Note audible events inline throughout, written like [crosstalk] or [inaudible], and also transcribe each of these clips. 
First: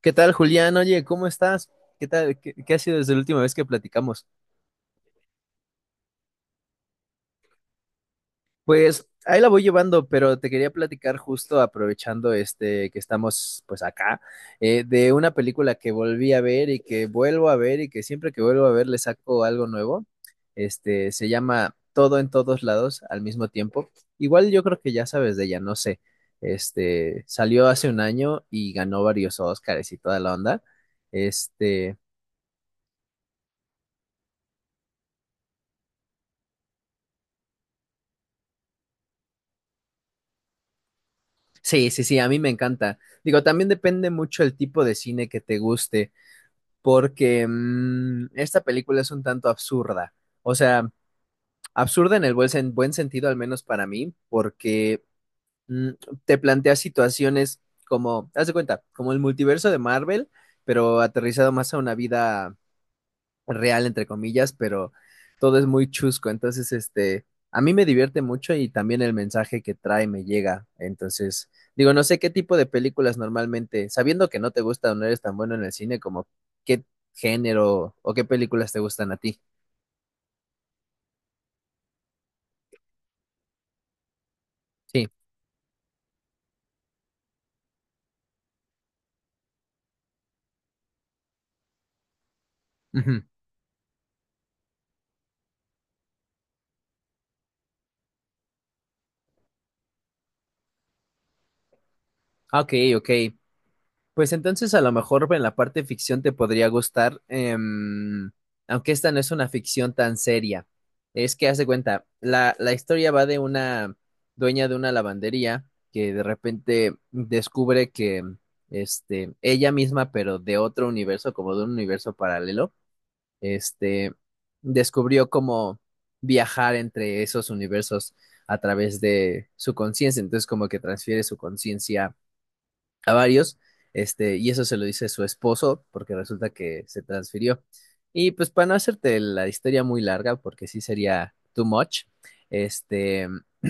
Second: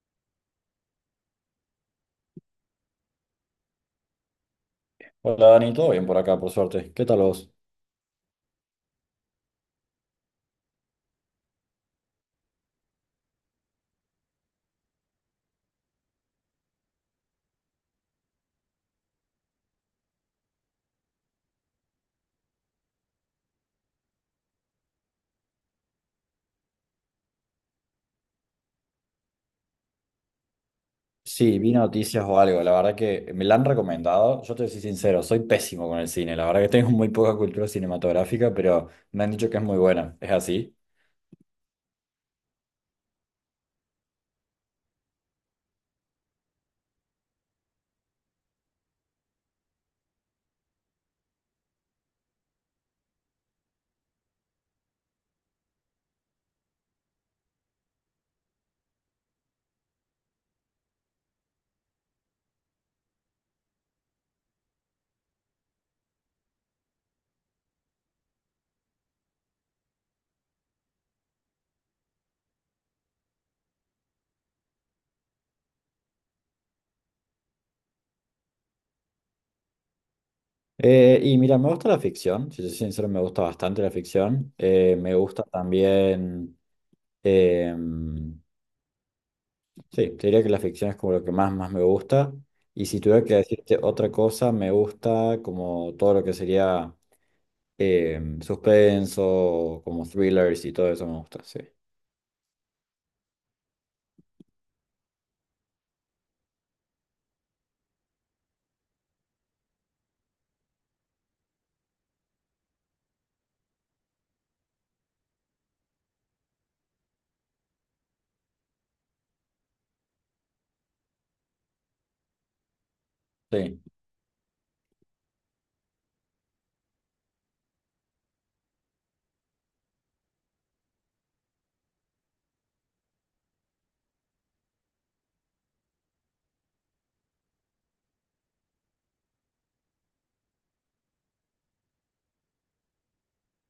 ¿Qué tal, Julián? Oye, ¿cómo estás? ¿Qué tal? ¿¿Qué ha sido desde la última vez que platicamos? Hola Dani, todo bien por acá, por suerte. ¿Qué tal vos? Pues ahí la voy llevando, pero te quería platicar justo aprovechando este que estamos pues acá, de una película que volví a ver y que vuelvo a ver y que siempre que vuelvo a ver le saco algo nuevo. Este se llama Todo en todos lados al mismo tiempo. Igual yo creo que ya sabes de ella, no sé. Este salió hace un año y ganó varios Oscars y toda la onda. Sí, vi Este. noticias o algo. La verdad que me la han recomendado. Yo te soy sincero, soy pésimo con el cine. La verdad que tengo [laughs] muy poca cultura cinematográfica, pero me han dicho que es muy buena. ¿Es así? Sí, sí, sí, a mí me encanta. Digo, también depende mucho el tipo de cine que te guste, porque esta película es un tanto absurda. O sea, absurda en el buen, buen sentido, al menos para mí, porque mm, te plantea situaciones como, haz de cuenta, como el multiverso de Marvel, pero aterrizado más a una vida real, entre comillas, pero todo es muy chusco. Entonces, este, a mí me divierte mucho y también el mensaje que trae me llega. Entonces, digo, no sé qué tipo de películas normalmente, sabiendo que no te gusta o no eres tan bueno en el cine, como qué género o qué películas te gustan a ti. Y mira, me gusta la ficción. Si soy sincero, me gusta bastante la ficción. Sí. Me gusta también. eh, sí, te diría que la ficción es como lo que más me gusta. Y si Ujú. tuviera que decirte otra cosa, me gusta como todo lo que sería. Suspenso, como thrillers y todo eso me gusta, sí. Ok, ok. Pues entonces a lo mejor en la parte ficción te podría gustar, aunque esta no es una ficción tan seria. Es que haz de cuenta, la historia va de una dueña de una lavandería que de repente descubre que este, ella misma, pero de otro universo, como de un universo paralelo, Sí, este, descubrió cómo viajar entre esos universos a través de su conciencia. Entonces como que transfiere su conciencia a varios, este, y eso se lo dice su esposo, porque resulta que se transfirió. Y pues para no hacerte la historia muy larga, porque sí sería too much, este, [clears throat]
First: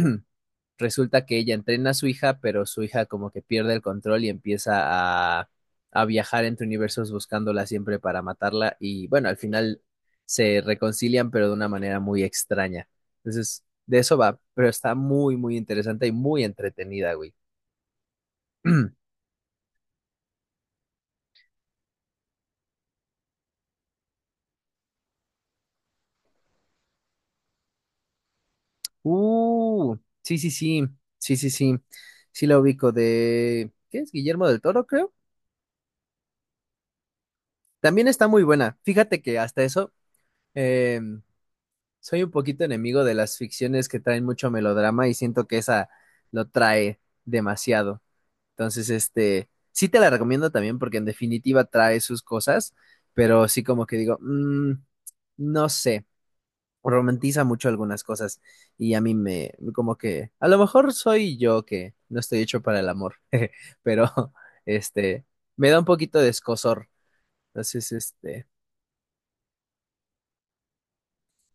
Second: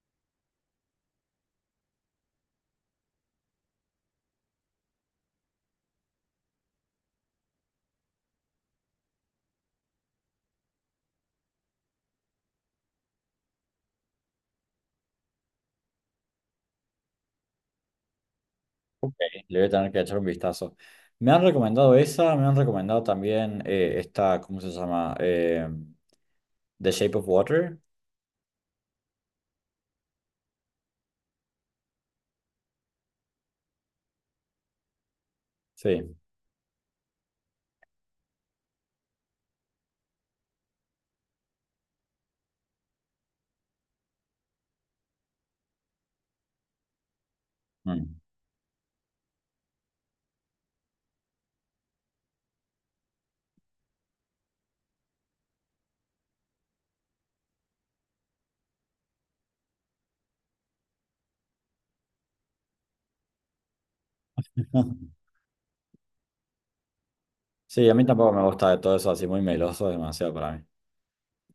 resulta que ella entrena a su hija, pero su hija como que pierde el control y empieza a viajar entre universos buscándola siempre para matarla, y bueno, al final se reconcilian, pero de una manera muy extraña. Entonces, de eso va, pero está muy, muy interesante y muy entretenida, güey. [clears throat] ok, le voy a tener que echar un vistazo. Me han recomendado esa, me han recomendado también esta, ¿cómo se llama? The Shape of Water. Uh, sí, sí, sí, sí, sí, sí, sí la ubico de, ¿qué es? Guillermo del Toro, creo. Sí. También está muy buena. Fíjate que hasta eso, eh, soy un poquito enemigo de las ficciones que traen mucho melodrama y siento que esa lo trae demasiado. Mm. Entonces, este, sí te la recomiendo también porque en definitiva trae sus cosas, pero sí como que digo, mm, no sé. Romantiza mucho algunas cosas y a mí me, como que, a lo mejor soy yo que no estoy hecho para el amor, [laughs] pero [laughs] este, me da un poquito de escozor. Sí, Entonces, a mí tampoco me este, gusta de todo eso así muy meloso, es demasiado para mí.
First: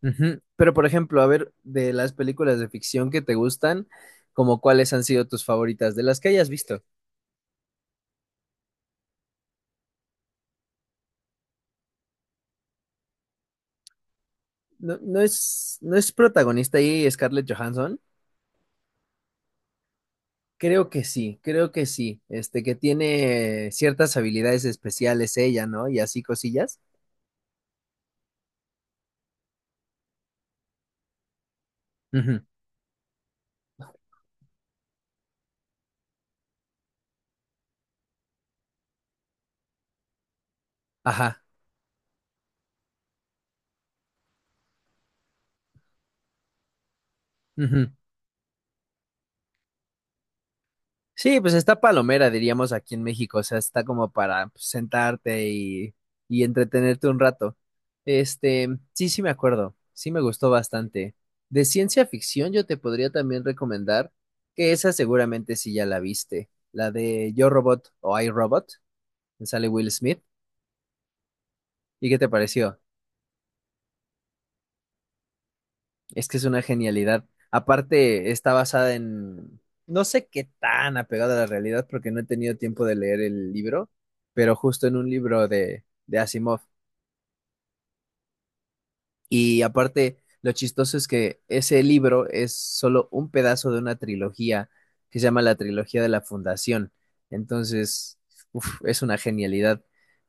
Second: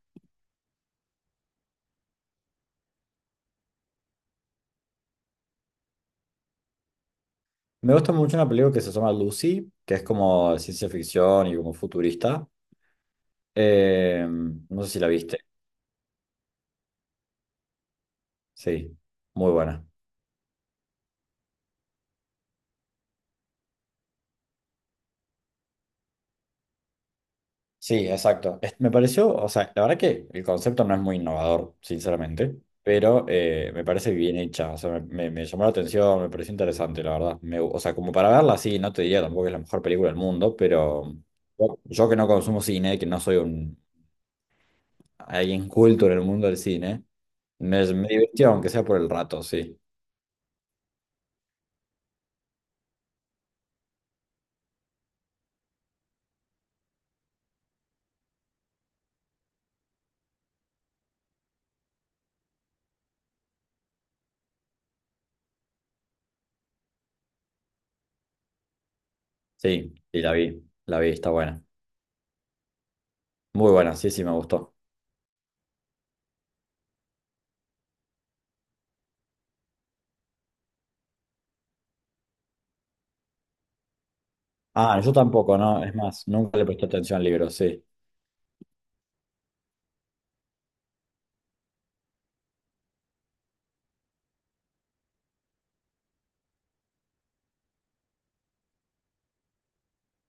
ujú. Pero por ejemplo, a ver, de las películas de ficción que te gustan, como cuáles han sido tus favoritas, de las que hayas visto. Me gusta mucho una película que se llama Lucy, que es como ciencia ficción y como futurista. No sé No, si la no viste. es, no es protagonista ahí Scarlett Johansson. Sí, muy buena. Creo que sí, este, que tiene ciertas habilidades especiales ella, ¿no? Y así cosillas. Sí, exacto. Me pareció, o sea, la verdad que el concepto no es muy innovador, Ujú. sinceramente, pero me parece bien hecha, o sea, me llamó la atención, me pareció interesante, la verdad. O sea, como para verla, sí, no te diría tampoco que es la mejor película del mundo, pero Ajá. yo que no consumo cine, que no soy un alguien culto en el mundo del cine, Ujú. me divirtió, aunque sea por el rato, sí. Sí, pues está palomera, diríamos aquí en México, o sea, está como para pues, sentarte y entretenerte un rato. Este, sí, sí me acuerdo, sí me gustó bastante. De ciencia ficción yo te podría también recomendar que esa seguramente sí ya la viste, la de Yo Robot o I Robot, que sale Will Sí, Smith. y la vi, está buena. ¿Y qué te pareció? Muy buena, sí, sí, me gustó. Es que es una genialidad. Aparte, está basada en, no sé qué tan apegada a la realidad porque no he tenido tiempo de leer el libro, pero justo en Ah, un yo libro tampoco, ¿no? Es de más, nunca Asimov. le presté atención al libro, sí. Y aparte, lo chistoso es que ese libro es solo un pedazo de una trilogía que se llama la trilogía de la Fundación. Entonces, uf, es una genialidad.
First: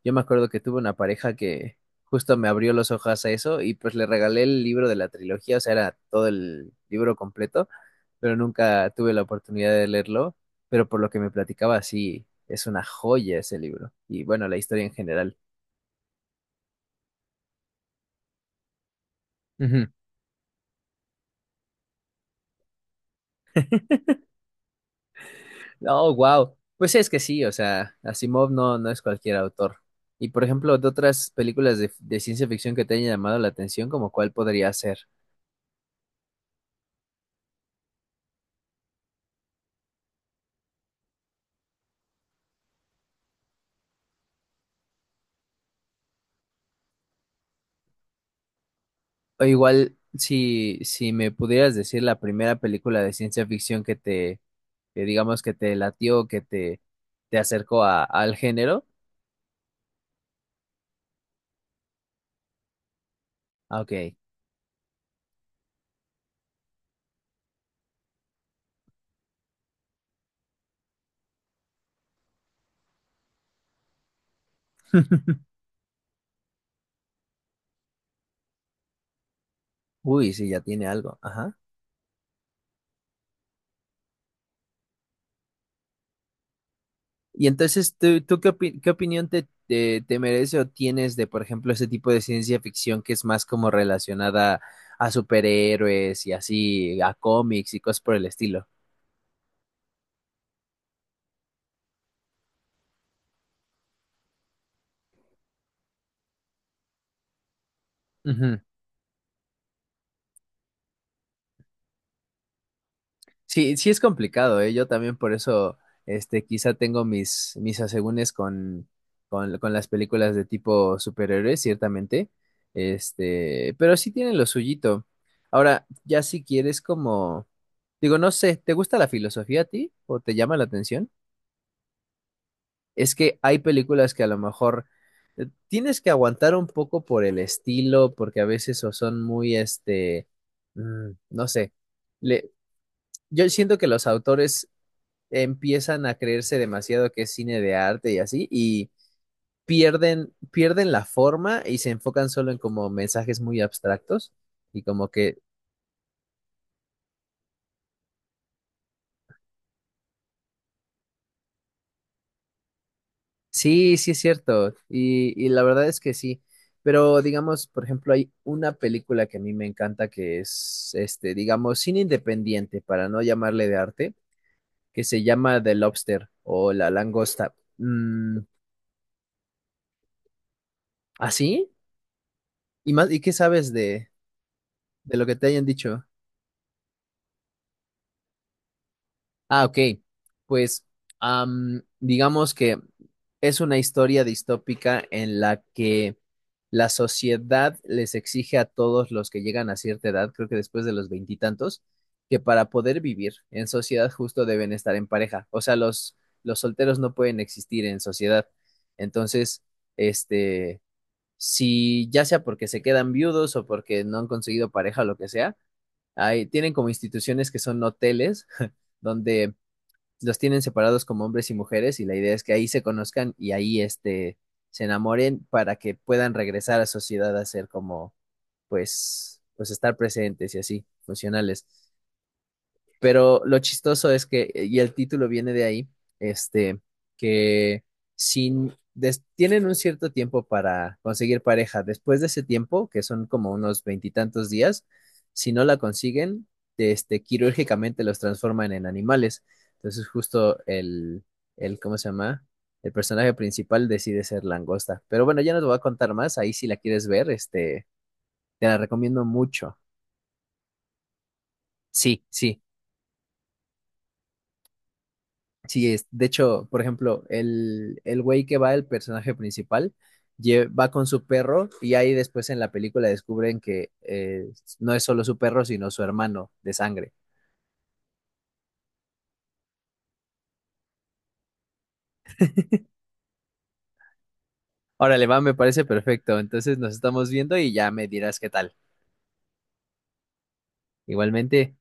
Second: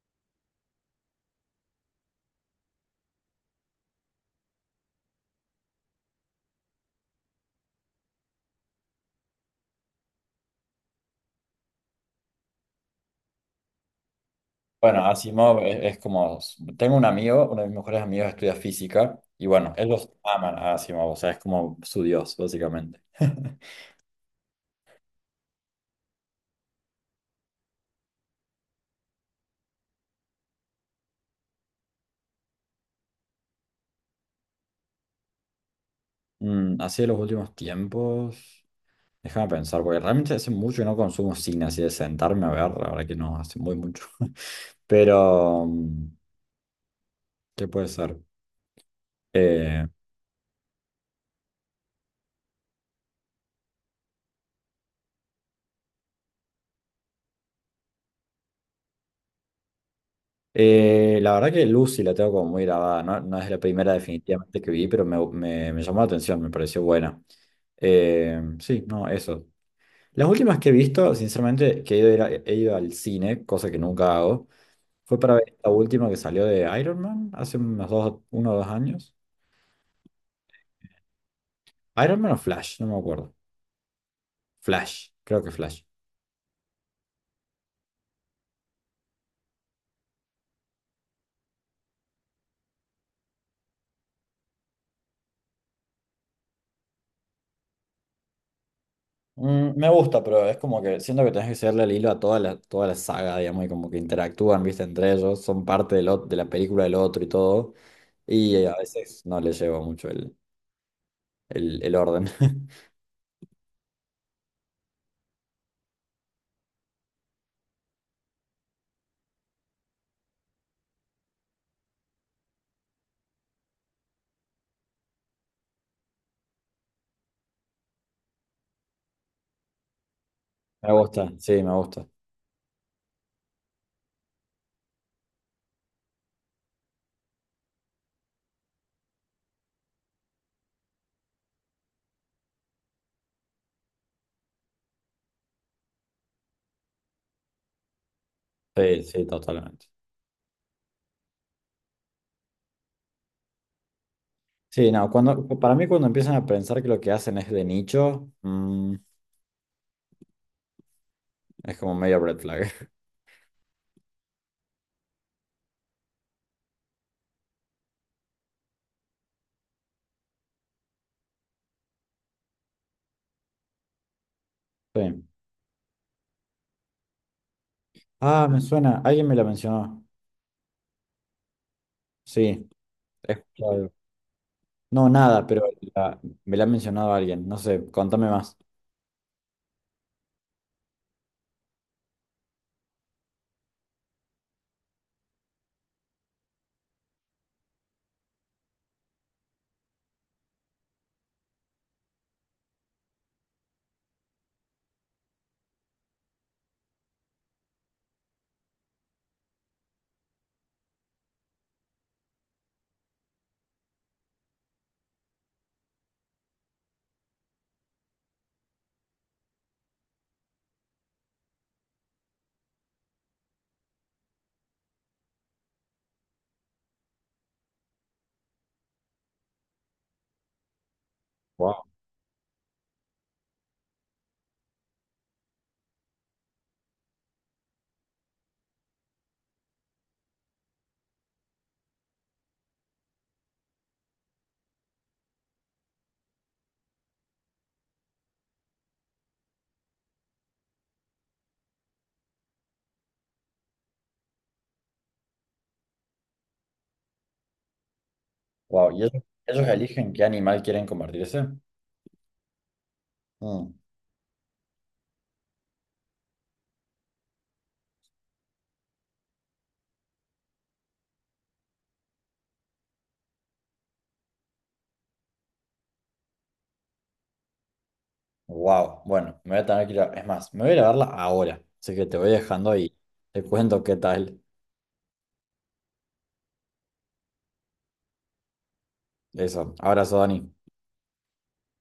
Yo me acuerdo que tuve una pareja que justo me abrió los ojos a eso y pues le regalé el libro de la trilogía, o sea, era todo el libro completo, pero nunca tuve la oportunidad de leerlo. Pero por lo que me platicaba, sí, es una joya ese libro. Y bueno, la historia en Bueno, general. Asimov es como, tengo un amigo, uno de mis mejores amigos estudia física y bueno, Ujú. ellos aman a Asimov, o sea, es como su dios, básicamente. [laughs] Oh, wow. Pues es que sí, o sea, Asimov no, no es cualquier autor. Y por ejemplo, de otras películas de ciencia ficción que te hayan llamado la atención, ¿como cuál podría ser? Mm, así de los últimos tiempos, déjame pensar, porque realmente hace mucho que no consumo cine, así de sentarme a ver, la verdad que no, hace muy mucho. [laughs] Pero, ¿qué puede ser? O Eh, igual, si, si me pudieras decir la primera película de ciencia ficción que te, que digamos que te latió, que te acercó a, al género. La verdad que Lucy la tengo como muy grabada, no, no es la Ah, primera ok. definitivamente que vi, pero me llamó la atención, me pareció buena. Sí, no, eso. Las últimas que he visto, sinceramente, que he ido, a ir a- he ido al cine, cosa que nunca hago, fue para ver la última que salió de Iron Man hace unos uno o dos años. Uy, sí, ya tiene algo. Ajá. Iron Man o Flash, no me acuerdo. Flash, creo que Flash. Y entonces, ¿tú, tú qué, qué opinión te, te, te merece o tienes de, por ejemplo, ese tipo de ciencia ficción que es más como relacionada a superhéroes y así, a cómics y cosas por el estilo? Mm, me gusta, pero es como que siento que tenés que seguirle el hilo a toda la saga, digamos, y como que interactúan, viste, entre ellos, son parte de la película del otro y todo, y Ujú. A veces no le llevo mucho el orden. [laughs] Sí, sí es complicado, ¿eh? Yo también por eso, este, quizá tengo mis, mis asegúnes con, con las películas de tipo superhéroes, ciertamente, este, pero sí tienen lo suyito. Ahora, ya si quieres como, digo, no sé, ¿te gusta la filosofía a ti o te llama la atención? Me gusta. Es que hay películas que a lo mejor tienes que aguantar un poco por el estilo, porque a veces o son muy, este, mm, no sé. Le- yo siento que los autores empiezan a creerse demasiado que es cine de arte y así, y Sí, sí, totalmente. Pierden la forma y se enfocan solo en como mensajes muy abstractos y Sí, como no, que cuando, para mí cuando empiezan a pensar que lo que hacen es de nicho, es como medio red flag. [laughs] sí, sí es cierto. Y la verdad es que sí. Pero digamos, por ejemplo, hay una película que a mí me encanta que es, este, digamos, cine independiente, para no llamarle de arte, que se Sí. llama The Lobster o La Langosta. Mm, Ah, me suena, alguien me la mencionó. ¿así? Sí, ¿Y más? ¿Y he qué escuchado sabes algo. No, de lo que nada, te pero hayan dicho? la- me la ha mencionado alguien. No sé, contame más. Ah, ok. Pues am, digamos que es una historia distópica en la que la sociedad les exige a todos los que llegan a cierta edad, creo que después de los veintitantos, que para poder vivir en sociedad justo deben estar en pareja. O sea, los solteros no pueden existir en sociedad. Entonces, este, si ya sea porque se quedan viudos o porque no han conseguido pareja o lo que sea, hay, tienen como instituciones que son hoteles [laughs] donde los tienen separados como hombres y mujeres y la idea es que ahí se conozcan y ahí este se enamoren para que puedan regresar a sociedad a ser como pues pues estar presentes y así, funcionales. Wow, Pero lo chistoso es que, y el título viene de ahí, este, que sin, tienen un cierto tiempo para conseguir pareja. Después de ese tiempo, que son como unos veintitantos días, si no la consiguen, este, quirúrgicamente los transforman en animales. Entonces, justo el, ¿cómo se llama? El personaje principal decide ser langosta. Pero bueno, ya no te voy a contar más. Ahí si la quieres ver, este, te la wow. ¿Y recomiendo ellos mucho. eligen qué animal quieren convertirse? Sí, sí, sí, es, de hecho, por ejemplo, el güey que va, el personaje principal, va con su perro y ahí después en la película descubren que no es solo su perro, sino su hermano de sangre. Wow, bueno, me voy a tener que ir a- Es más, me voy a ir a verla ahora. Así que te voy dejando y te cuento qué tal. Órale, va, me parece perfecto. Entonces nos estamos viendo y ya me dirás qué tal. Eso. Abrazo, Dani. Igualmente.